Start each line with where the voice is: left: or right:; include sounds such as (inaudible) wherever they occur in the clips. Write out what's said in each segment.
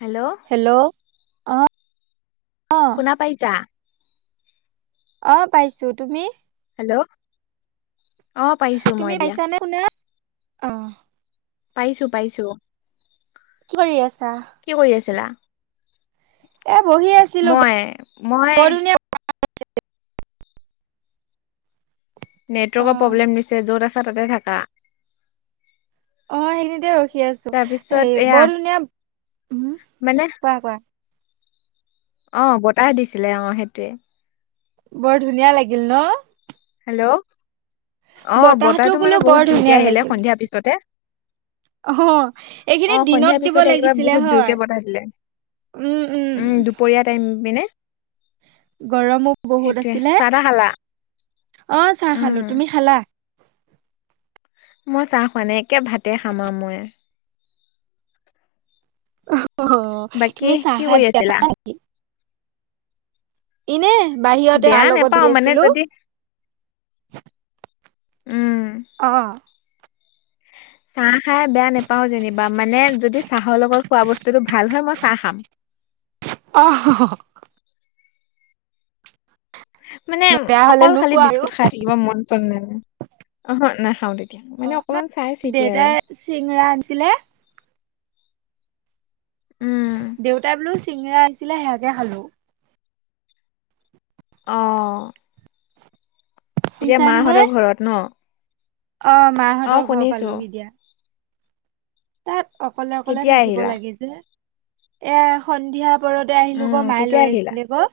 left: Hello
right: hello অ
left: শুনা পাইছা?
right: অ' পাইছোঁ। তুমি?
left: হেল্ল'। অ পাইছো মই
right: তুমি
left: দিয়া
right: পাইছানে শুনা? অ'।
left: পাইছোঁ পাইছোঁ।
right: কি কৰি আছা?
left: কি কৰি আছিলা?
right: এ বহি আছিলো
left: মই, মই
right: বৰ ধুনীয়া অ
left: নেটৱৰ্কৰ প্ৰব্লেম দিছে, য'ত আছা তাতে থাকা।
right: অ' সেইখিনিতে ৰখি আছোঁ,
left: তাৰপিছত
right: এই
left: এয়া
right: বৰ ধুনীয়া, উম,
left: মানে
right: কোৱা কোৱা।
left: অ' বতাহ দিছিলে, অ' সেইটোৱে।
right: বৰ ধুনীয়া লাগিল ন'?
left: হেল্ল'। অ
right: বতাহটো
left: মানে
right: বোলো
left: বহুত
right: বৰ
left: জোৰকে
right: ধুনীয়া
left: আহিলে
right: লাগিল।
left: সন্ধিয়া পিছতে
right: অ' এইখিনি
left: অ সন্ধিয়া
right: দিনত দিব
left: পিছতে এইবাৰ
right: লাগিছিলে
left: বহুত জোৰকে
right: হয়।
left: বতাহ দিলে
right: উম, উম।
left: দুপৰীয়া টাইম পিনে
right: গৰমো বহুত
left: সেইটোয়ে
right: আছিলে।
left: চাহ তাহ খালা?
right: অ' চাহ
left: উম
right: খালোঁ। তুমি খালা?
left: মই চাহ খোৱা নাই, একে ভাতে খাম আৰু মই।
right: অ' হ'
left: বাকী
right: তুমি চাহ
left: কি
right: খাই
left: কৰি
right: বয়া
left: আছিলা?
right: পোৱা নেকি? এনে বাহিৰতে মাৰ
left: বেয়া
right: লগত বহি
left: নেপাও মানে
right: আছিলো
left: যদি উম।
right: অ'।
left: চাহ খাই বেয়া নোপাওঁ যেনিবা, মানে যদি চাহৰ লগত খোৱা বস্তুটো ভাল হয় মই চাহ খাম।
right: অ'
left: মানে
right: বেয়া হলে
left: অকল খালি
right: নোখোৱা আৰু।
left: বিস্কুট খাই কিবা মন চন নাই। অ'হ' নেখাও তেতিয়া মানে অকমান চাই চিতি আৰু।
right: চিংৰা আনিছিলে
left: উম
right: দেউতাই বোলো চিঙৰা আনিছিলে সেয়াকে খালোঁ।
left: অ'। এতিয়া
right: শুনিছা নহয়
left: মাহঁতৰ ঘৰত ন'?
right: অ' মাহঁতৰ ঘৰ পালোহি দিয়া। তাত অকলে অকলে
left: কেতিয়া
right: থাকিব
left: আহিলা
right: লাগে যে, এয়া সন্ধিয়া ওপৰতে আহিলোঁ
left: উম
right: গ' মায়ে
left: কেতিয়া
right: লৈ
left: আহিলা
right: আহিছিলে কৌ।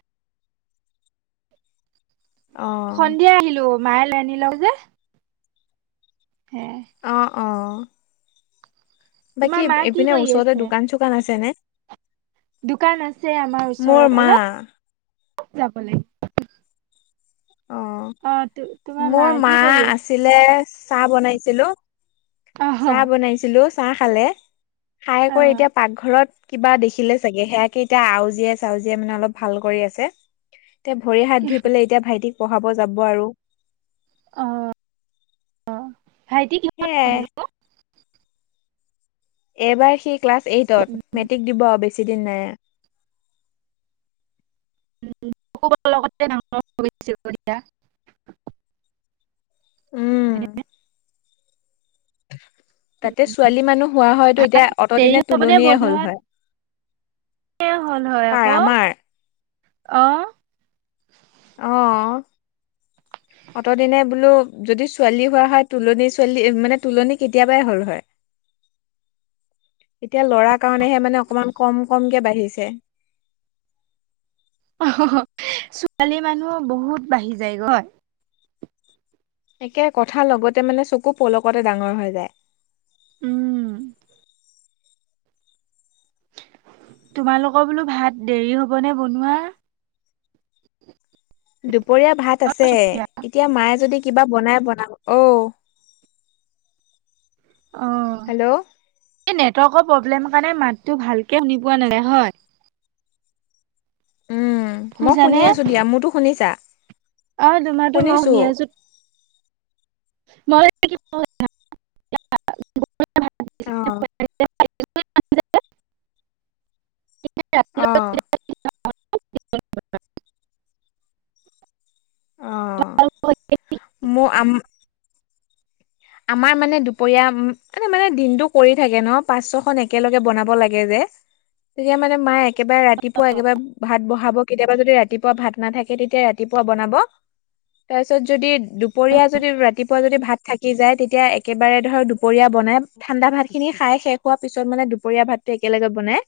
left: অ
right: সন্ধিয়া আহিলোঁ, মায়ে লৈ আনিলই যে। হে
left: অ', অ'।
right: তোমাৰ
left: বাকী
right: মা কি
left: এইপিনে
right: কৰি
left: ওচৰতে
right: আছে?
left: দোকান চোকান আছে নে?
right: দোকান আছে আমাৰ
left: মোৰ
right: ওচৰত,
left: মা
right: অলপ যাব লাগিব।
left: অ'
right: অ তোমাৰ
left: মোৰ মা
right: কি কৰি
left: আছ
right: আছে?
left: ছিলে, চাহ বনাইছিলোঁ,
right: অহ
left: চাহ বনাইছিলোঁ চাহ খালে। খাই
right: অ
left: কৈ এতিয়া পাকঘৰত কিবা দেখিলে চাগে, সেয়াকে এতিয়া আউজীয়াই চাউজিয়াই মানে অলপ ভাল কৰি আছে। এতিয়া ভৰি হাত ধুই পেলাই এতিয়া ভাইটিক পঢ়াব যাব আৰু।
right: ভাইটী কিহ
left: সেয়াই এইবাৰ সি ক্লাছ এইটত, মেট্ৰিক দিব আৰু বেছি দিন নাই।
right: (unintelligible)
left: উম
right: হয়নে?
left: (inaudible) তাতে ছোৱালী মানুহ হোৱা হয়তো এতিয়া
right: দেৰি
left: অতদিনে
right: হ'বনে
left: তুলনীয়ে হ'ল হয়।
right: এ, হ'ল হয়
left: কাৰ
right: আকৌ।
left: আমাৰ
right: অ'।
left: অহ, অতদিনে বোলো যদি ছোৱালী হোৱা হয়, তোলনি ছোৱালী মানে তোলনি কেতিয়াবাই হল হয়। এতিয়া লৰা কাৰনেহে মানে অকমান কম-কমকে বাঢ়িছে।
right: ছোৱালী মানুহ বহুত বাঢ়ি যায়গৈ।
left: একে কথাৰ লগতে মানে চকু পলকতে ডাঙৰ হৈ যায়।
right: উম, তোমালোকৰ বোলো ভাত দেৰি হবনে বনোৱা?
left: দুপৰীয়া ভাত আছে, এতিয়া মায়ে যদি কিবা বনাই বনাব। অ,
right: অ',
left: হেল্ল'
right: এই নেটৱৰ্কৰ প্ৰব্লেম কাৰণে মাতো ভাল কে শুনি পোৱা নাই হয়।
left: উম মই শুনি
right: শুনিছানে?
left: আছো দিয়া। মোৰতো শুনিছা?
right: অ, তোমাৰোটো মই
left: শুনিছো
right: শুনি আছোঁ। মই
left: অ,
right: (inaudible) ৰা
left: অ
right: (unintelligible)
left: অ, মই আম আমাৰ মানে দুপৰীয়া মানে-মানে দিনতটো কৰি থাকে ন, পাঁচ ছয় খন একেলগে বনাব লাগে যে। তেতিয়া মানে মায়ে একেবাৰে ৰাতিপুৱা একেবাৰে ভাত বহাব। কেতিয়াবা যদি ৰাতিপুৱা ভাত নাথাকে, তেতিয়া ৰাতিপুৱা বনাব। তাৰ পিছত, যদি দুপৰীয়া যদি ৰাতিপুৱা যদি ভাত থাকে। থাকি যায়, তেতিয়া একেবাৰে ধৰ দুপৰীয়া বনাই। ঠাণ্ডা ভাত খিনি খাই শেষ হোৱা পিছত মানে দুপৰীয়া ভাতটো একেলগে বনাই।